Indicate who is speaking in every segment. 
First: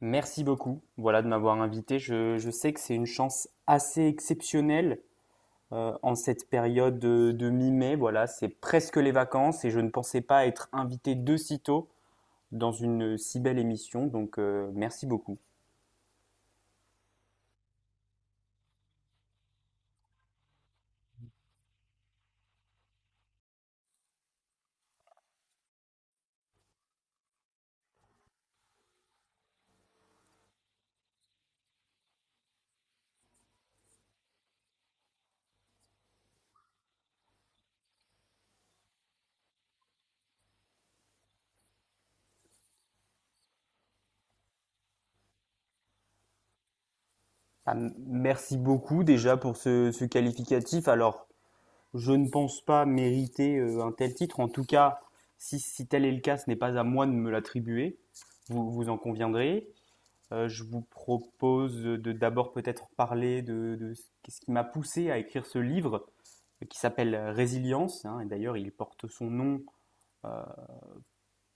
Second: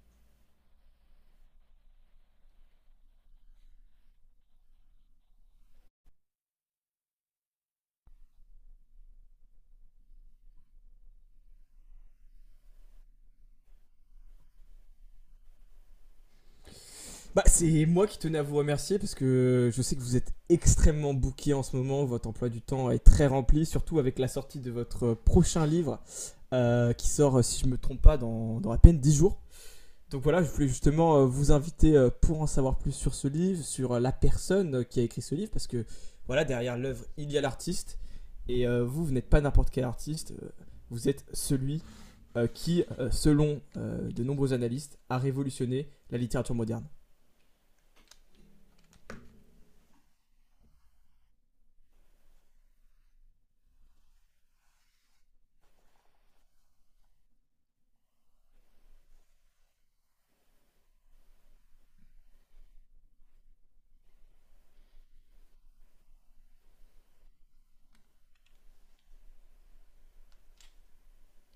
Speaker 1: Merci beaucoup, voilà, de m'avoir invité. Je sais que c'est une chance assez exceptionnelle en cette période de mi-mai. Voilà, c'est presque les vacances et je ne pensais pas être invité de si tôt dans une si belle émission. Donc, merci beaucoup.
Speaker 2: Bah, c'est moi qui tenais à vous remercier parce que je sais que vous êtes extrêmement bouqué en ce moment. Votre emploi du temps est très rempli, surtout avec la sortie de votre prochain livre qui sort, si je ne me trompe pas, dans à peine 10 jours. Donc voilà, je voulais justement vous inviter pour en savoir plus sur ce livre, sur la personne qui a écrit ce livre, parce que voilà, derrière l'œuvre, il y a l'artiste. Et vous n'êtes pas n'importe quel artiste, vous êtes celui, selon de nombreux analystes, a révolutionné la littérature moderne.
Speaker 1: Ah, merci beaucoup déjà pour ce qualificatif. Alors, je ne pense pas mériter un tel titre. En tout cas, si tel est le cas, ce n'est pas à moi de me l'attribuer. Vous, vous en conviendrez. Je vous propose de d'abord peut-être parler de ce qu'est-ce qui m'a poussé à écrire ce livre qui s'appelle Résilience. Hein, et d'ailleurs, il porte son nom euh,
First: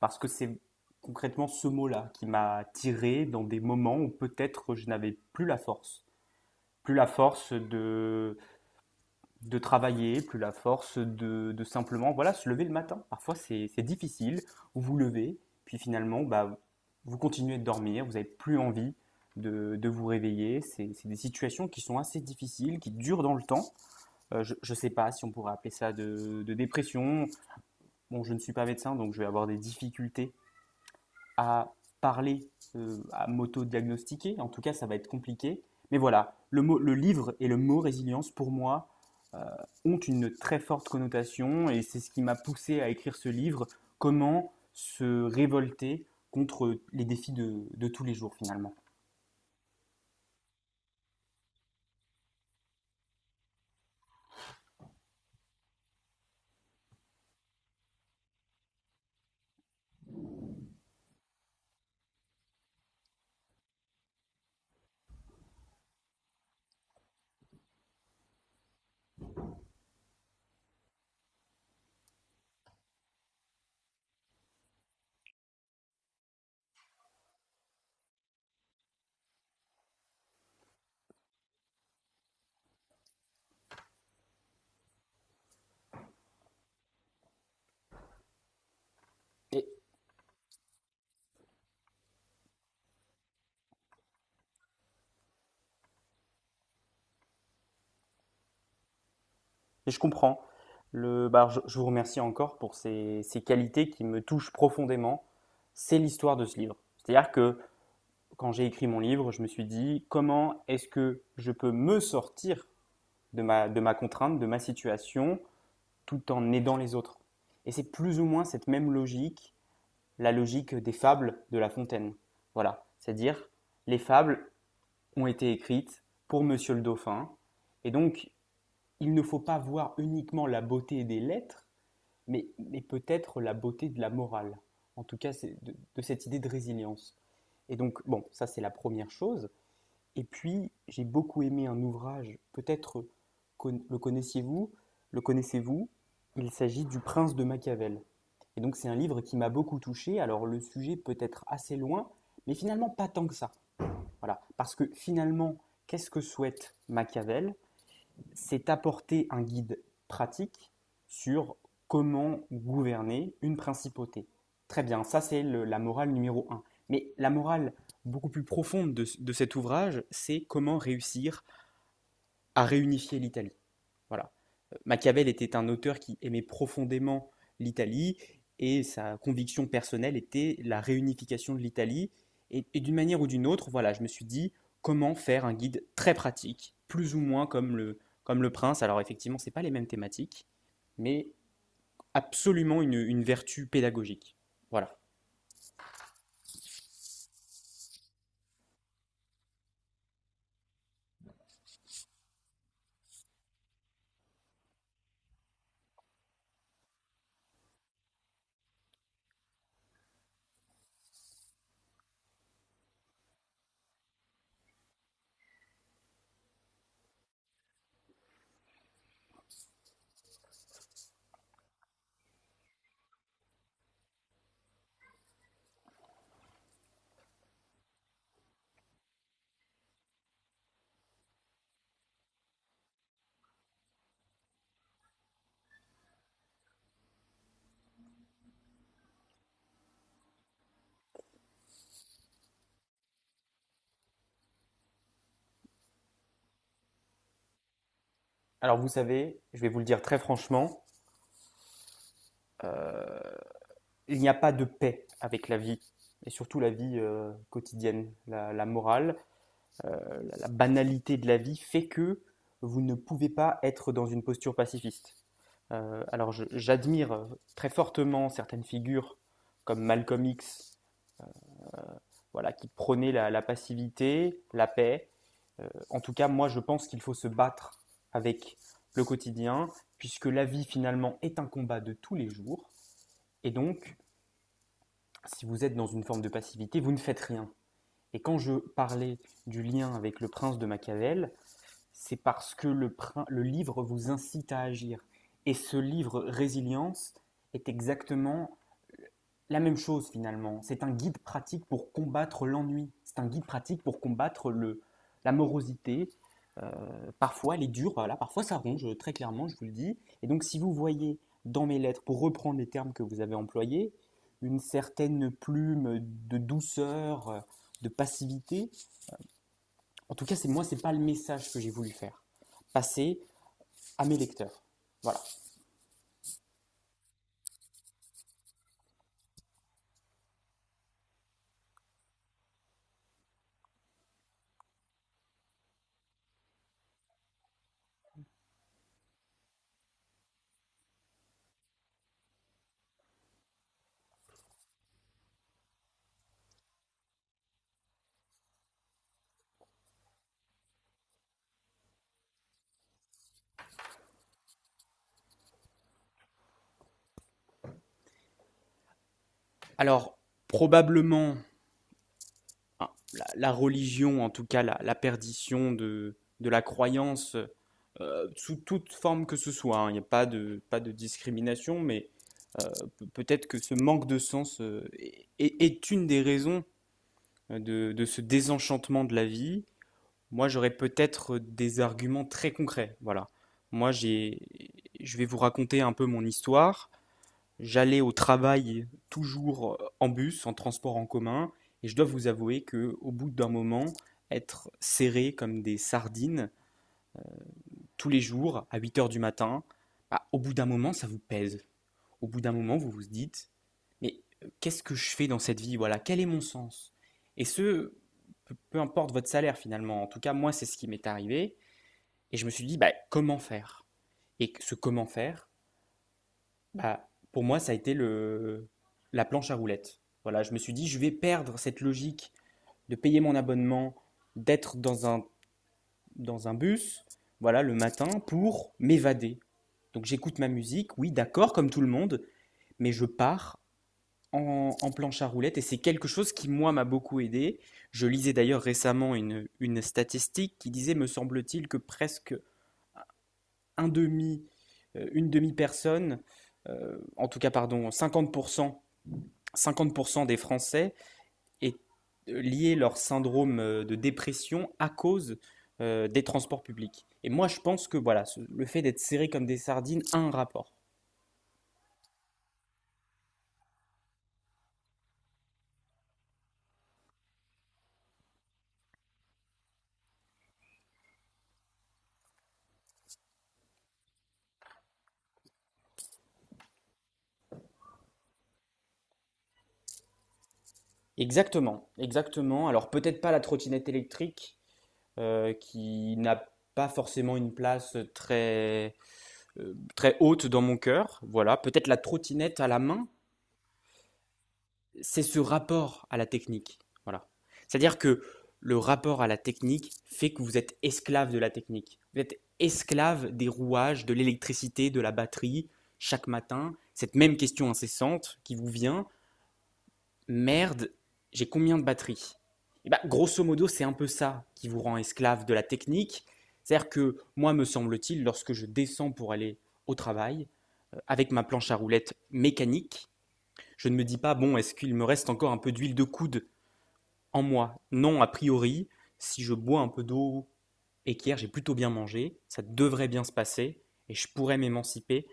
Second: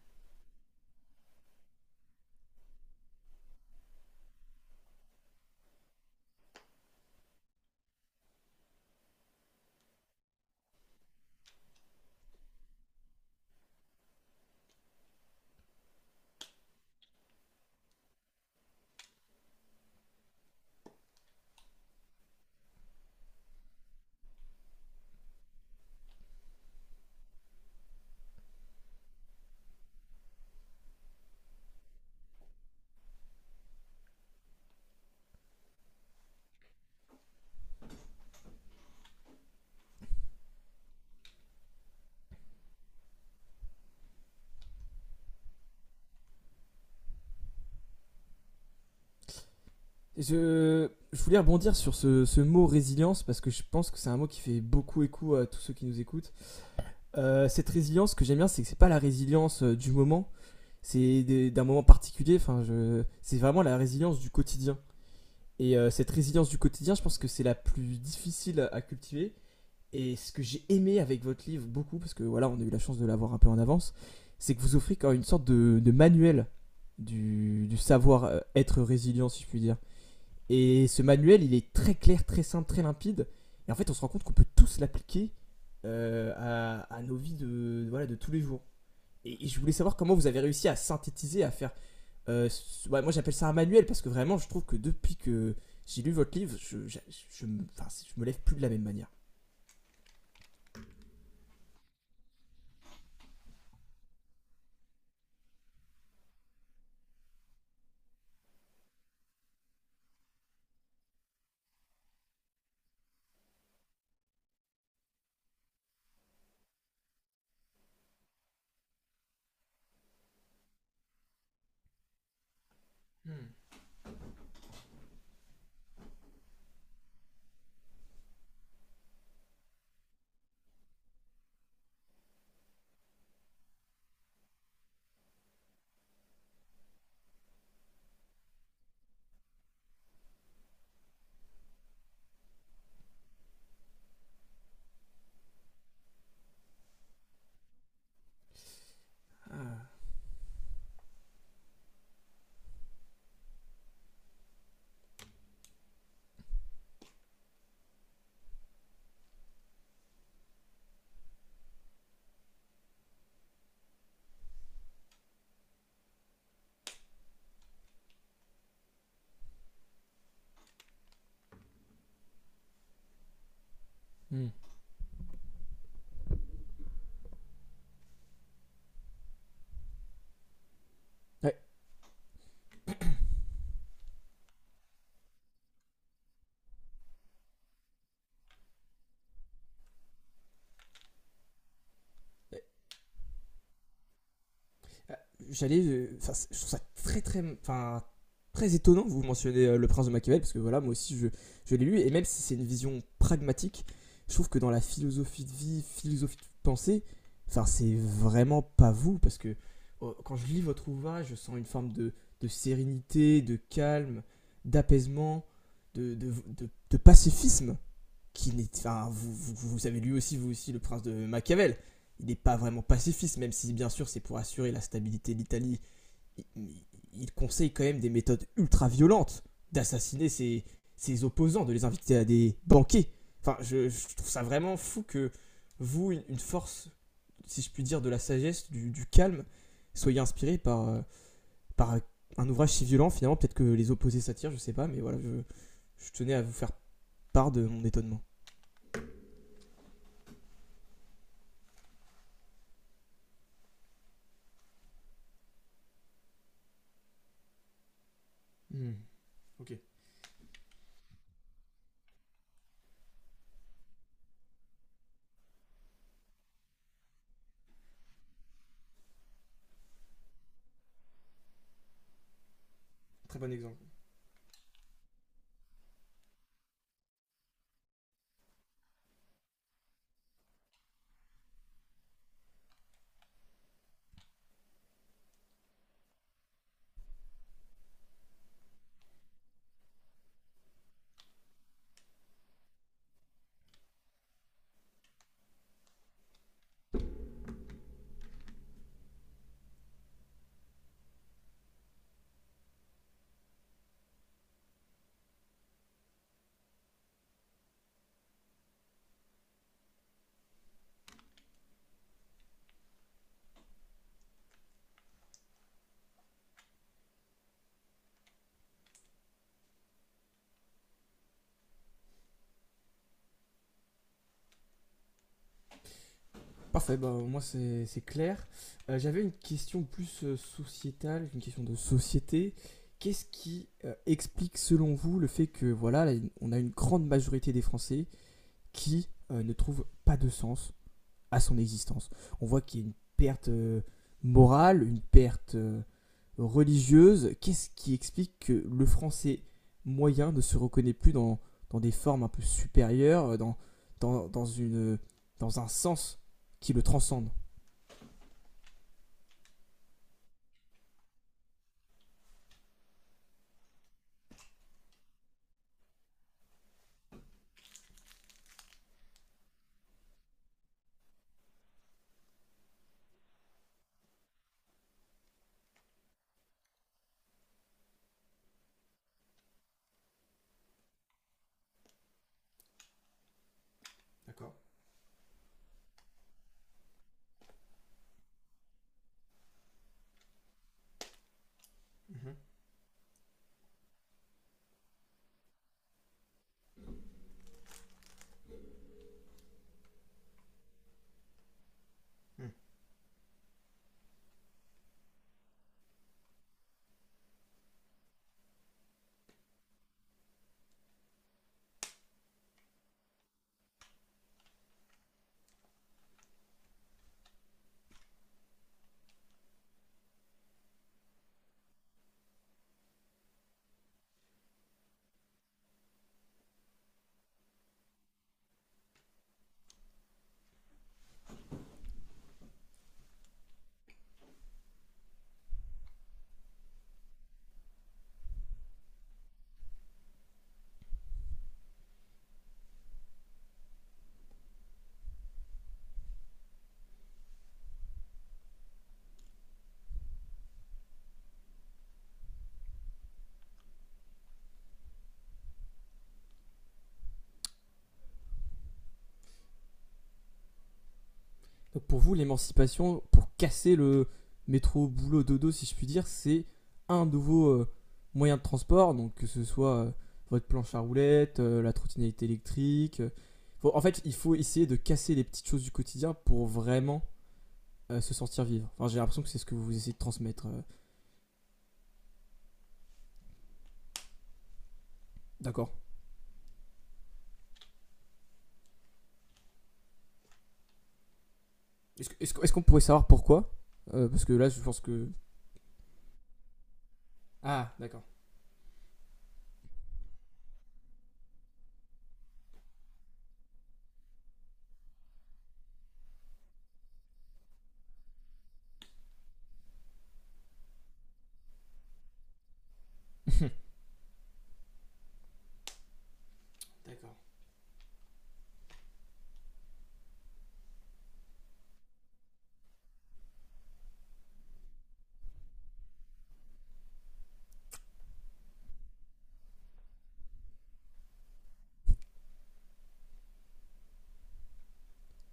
Speaker 1: parce que c'est concrètement ce mot-là qui m'a tiré dans des moments où peut-être je n'avais plus la force. Plus la force de travailler, plus la force de simplement voilà, se lever le matin. Parfois, c'est difficile. Vous vous levez, puis finalement, bah, vous continuez de dormir, vous n'avez plus envie de vous réveiller. C'est des situations qui sont assez difficiles, qui durent dans le temps. Je ne sais pas si on pourrait appeler ça de dépression. Bon, je ne suis pas médecin, donc je vais avoir des difficultés à parler, à m'auto-diagnostiquer. En tout cas, ça va être compliqué. Mais voilà, mot, le livre et le mot résilience, pour moi, euh, ont une très forte connotation et c'est ce qui m'a poussé à écrire ce livre. Comment se révolter contre les défis de tous les jours, finalement.
Speaker 2: Je voulais rebondir sur ce mot résilience parce que je pense que c'est un mot qui fait beaucoup écho à tous ceux qui nous écoutent. Cette résilience, ce que j'aime bien, c'est que c'est pas la résilience du moment, d'un moment particulier. Enfin, c'est vraiment la résilience du quotidien. Et cette résilience du quotidien, je pense que c'est la plus difficile à cultiver. Et ce que j'ai aimé avec votre livre beaucoup, parce que voilà, on a eu la chance de l'avoir un peu en avance, c'est que vous offrez quand même une sorte de manuel du savoir être résilient, si je puis dire. Et ce manuel, il est très clair, très simple, très limpide. Et en fait, on se rend compte qu'on peut tous l'appliquer à nos vies voilà, de tous les jours. Et je
Speaker 1: Et,
Speaker 2: voulais savoir comment vous avez réussi à synthétiser, à faire. euh, ouais, moi, j'appelle ça un manuel parce que vraiment, je trouve que depuis que j'ai lu votre livre, je me lève plus de la même manière.
Speaker 1: et je comprends. Bah, je, vous remercie encore pour ces qualités qui me touchent profondément. C'est l'histoire de ce livre. C'est-à-dire que quand j'ai écrit mon livre, je me suis dit comment est-ce que je peux me sortir de ma contrainte, de ma situation, tout en aidant les autres. Et c'est plus ou moins cette même logique, la logique des fables de La Fontaine. Voilà, c'est-à-dire
Speaker 2: Hmm.
Speaker 1: les fables ont été écrites pour Monsieur le Dauphin, et donc il ne faut pas voir uniquement la beauté des lettres, mais peut-être la beauté de la morale, en tout cas c'est de cette idée de résilience. Et donc, bon, ça c'est la première chose. Et puis, j'ai beaucoup aimé un ouvrage, peut-être le connaissiez-vous, le connaissez-vous, il s'agit du Prince de Machiavel. Et donc c'est un livre qui m'a beaucoup touché, alors le sujet peut être assez loin, mais finalement pas tant que ça. Voilà, parce que finalement, qu'est-ce que souhaite Machiavel, c'est apporter un guide pratique sur comment gouverner une principauté. Très bien, ça c'est la morale numéro un. Mais la morale beaucoup plus profonde de cet ouvrage, c'est comment réussir à réunifier l'Italie. Voilà.
Speaker 2: Hmm.
Speaker 1: Machiavel était un auteur qui aimait profondément l'Italie et sa conviction personnelle était la réunification
Speaker 2: Ouais.
Speaker 1: de l'Italie. Et d'une manière ou d'une autre, voilà, je me suis dit comment faire un guide très pratique, plus ou moins comme le prince. Alors effectivement, c'est pas les mêmes thématiques, mais absolument une vertu pédagogique. Voilà.
Speaker 2: Euh, je trouve ça très très étonnant. Vous mentionnez Le Prince de Machiavel parce que voilà, moi aussi je l'ai lu et même si c'est une vision pragmatique, je trouve que dans la philosophie de vie, philosophie de pensée, enfin, c'est vraiment pas vous parce que quand je lis votre ouvrage, je sens une forme de sérénité, de calme, d'apaisement, de, de, de pacifisme qui n'est, enfin, vous savez lui aussi, vous aussi, le prince de Machiavel. Il n'est pas vraiment pacifiste, même si bien sûr c'est pour assurer la stabilité de l'Italie. Il, il conseille quand même des méthodes ultra violentes, d'assassiner ses, ses opposants, de les inviter à des banquets. Enfin, je trouve ça vraiment fou que vous, une force, si je puis dire, de la sagesse, du calme, soyez inspiré par un ouvrage si violent finalement. Peut-être que les opposés s'attirent, je sais pas, mais voilà, je tenais à vous faire part de mon étonnement.
Speaker 1: Alors vous savez, je vais vous le dire très franchement, euh, il n'y a pas de paix avec la vie, et surtout la vie quotidienne, la
Speaker 2: Hmm,
Speaker 1: morale.
Speaker 2: ok.
Speaker 1: La banalité de la vie fait que vous ne pouvez pas être dans une posture pacifiste. Alors j'admire très fortement certaines figures comme Malcolm X, voilà, qui prônaient la,
Speaker 2: Très
Speaker 1: la
Speaker 2: bon exemple.
Speaker 1: passivité, la paix. En tout cas, moi je pense qu'il faut se battre avec le quotidien, puisque la vie finalement est un combat de tous les jours. Et donc, si vous êtes dans une forme de passivité, vous ne faites rien. Et quand je parlais du lien avec le prince de Machiavel, c'est parce que le livre vous incite à agir. Et ce livre Résilience est exactement la même chose finalement. C'est un guide pratique pour combattre l'ennui. C'est un guide pratique pour combattre le, la morosité. Euh, Parfois, elle est dure, voilà, parfois ça ronge, très clairement, je vous le dis. Et donc, si vous voyez dans mes lettres, pour reprendre les termes que vous avez employés, une certaine plume de douceur, de passivité, en tout cas, c'est moi, c'est pas le message que j'ai voulu faire passer à mes lecteurs. Voilà.
Speaker 2: Parfait, bah, moi c'est clair. J'avais une question plus sociétale, une question de société. Qu'est-ce qui explique selon vous le fait que voilà, là, on a une grande majorité des Français qui ne trouvent pas de sens à son existence. On voit qu'il y a une perte morale, une perte religieuse. Qu'est-ce qui explique que le français moyen ne se reconnaît plus dans des formes un peu supérieures, dans, dans une, dans un sens qui le transcende.
Speaker 1: Alors, probablement, hein, la religion, en tout cas, la perdition de la croyance sous toute forme que ce soit. Hein, il n'y a pas de discrimination, mais peut-être que ce manque de sens est une des raisons de ce désenchantement de la vie. Moi, j'aurais peut-être des arguments très concrets. Voilà. Moi,
Speaker 2: D'accord.
Speaker 1: je vais vous raconter un peu mon histoire. J'allais au travail toujours en bus, en transport en commun, et je dois vous avouer que, au bout d'un moment, être serré comme des sardines tous les jours à 8 h du matin, bah, au bout d'un moment, ça vous pèse. Au bout d'un moment, vous vous dites, mais qu'est-ce que je fais dans cette vie? Voilà, quel est mon sens? Et peu importe votre salaire finalement. En tout cas, moi, c'est ce qui m'est arrivé. Et je me suis dit, bah, comment faire? Et ce comment faire, bah, pour moi, ça a été le, la planche à roulettes. Voilà, je me suis dit, je vais perdre cette logique de payer mon abonnement, d'être dans un bus, voilà, le matin, pour m'évader. Donc j'écoute ma musique, oui, d'accord, comme tout le monde, mais je pars en planche à roulettes et c'est quelque chose qui, moi, m'a beaucoup aidé. Je lisais d'ailleurs récemment une statistique qui disait, me semble-t-il, que presque un demi, une demi-personne, en tout cas, pardon, 50 % 50 % des Français aient lié leur syndrome de dépression à cause des transports publics. Et moi, je pense que voilà, le fait d'être serré comme des sardines a un rapport.
Speaker 2: Donc pour vous, l'émancipation, pour casser le métro boulot dodo, si je puis dire, c'est un nouveau moyen de transport, donc que ce soit votre planche à roulettes, la trottinette électrique. En fait, il faut essayer de casser les petites choses du quotidien pour vraiment se sentir vivre. Enfin, j'ai l'impression que c'est ce que vous essayez de transmettre.
Speaker 1: Exactement, exactement. Alors peut-être pas la trottinette électrique
Speaker 2: D'accord.
Speaker 1: qui n'a pas forcément une place très très haute dans mon cœur. Voilà, peut-être la
Speaker 2: Est-ce
Speaker 1: trottinette
Speaker 2: qu'on
Speaker 1: à la
Speaker 2: pourrait savoir
Speaker 1: main.
Speaker 2: pourquoi. Parce que là, je pense que...
Speaker 1: C'est ce rapport à la technique. Voilà.
Speaker 2: Ah,
Speaker 1: C'est-à-dire
Speaker 2: d'accord.
Speaker 1: que le rapport à la technique fait que vous êtes esclave de la technique. Vous êtes esclave des rouages, de l'électricité, de la batterie. Chaque matin, cette même question incessante qui vous vient, merde, j'ai combien de batterie? Eh bah, grosso modo, c'est un peu ça qui vous rend esclave de la technique. C'est-à-dire que moi, me semble-t-il, lorsque je descends pour aller au travail, avec ma planche à roulettes mécanique, je ne me dis pas, bon, est-ce qu'il me reste encore un peu d'huile de coude en moi. Non, a priori, si je bois un peu d'eau et qu'hier j'ai plutôt bien mangé, ça devrait bien se passer et je pourrais m'émanciper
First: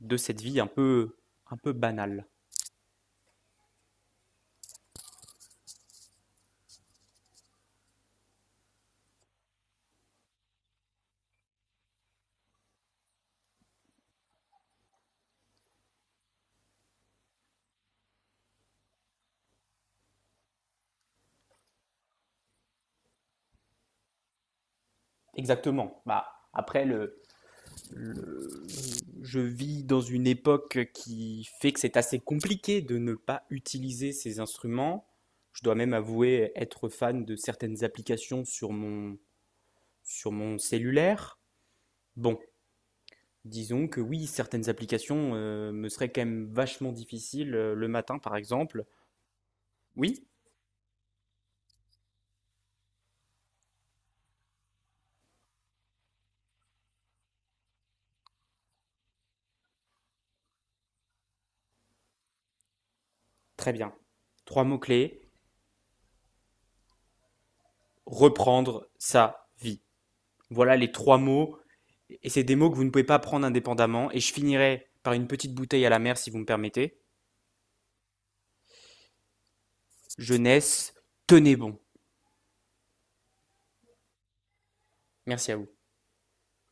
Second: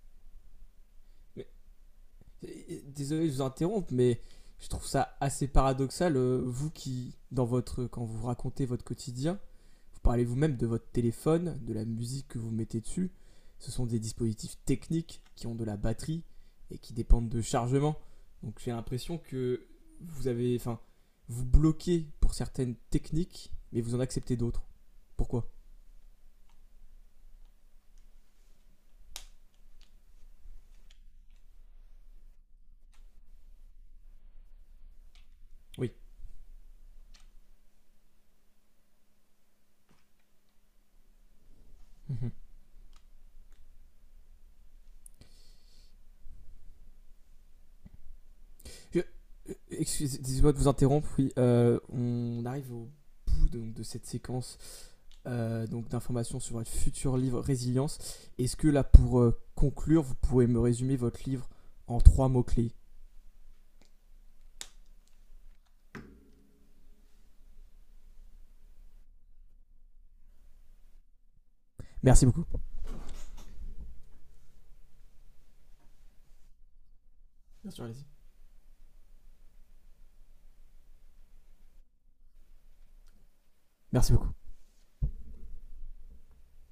Speaker 1: de cette vie un peu,
Speaker 2: Mais
Speaker 1: un peu banale.
Speaker 2: désolé de vous interrompre, mais je trouve ça assez paradoxal, vous qui, dans votre, quand vous racontez votre quotidien, vous parlez vous-même de votre téléphone, de la musique que vous mettez dessus. Ce sont des dispositifs techniques qui ont de la batterie et qui dépendent de chargement. Donc j'ai l'impression que vous avez, enfin, vous bloquez pour certaines techniques, mais vous en acceptez d'autres. Pourquoi?
Speaker 1: Exactement. Bah, après, le- je vis dans une époque qui fait que c'est assez compliqué de ne pas utiliser ces instruments. Je dois
Speaker 2: Oui.
Speaker 1: même avouer être fan de certaines applications sur mon cellulaire.
Speaker 2: Mmh.
Speaker 1: Bon, disons que oui, certaines applications me seraient quand même vachement difficiles le matin, par exemple. Oui,
Speaker 2: Excusez-moi de vous interrompre. Oui, on arrive au bout donc, de cette séquence donc d'informations sur votre futur livre Résilience. Est-ce que là, pour conclure, vous pouvez me résumer votre livre en trois mots-clés?
Speaker 1: très bien. Trois mots-clés. Reprendre sa vie. Voilà les trois mots.
Speaker 2: Merci
Speaker 1: Et c'est
Speaker 2: beaucoup.
Speaker 1: des mots que vous ne pouvez pas prendre indépendamment. Et je finirai par une petite bouteille à la mer, si vous me permettez.
Speaker 2: Bien sûr, allez-y.
Speaker 1: Jeunesse, tenez bon.
Speaker 2: Merci beaucoup.
Speaker 1: Merci à vous.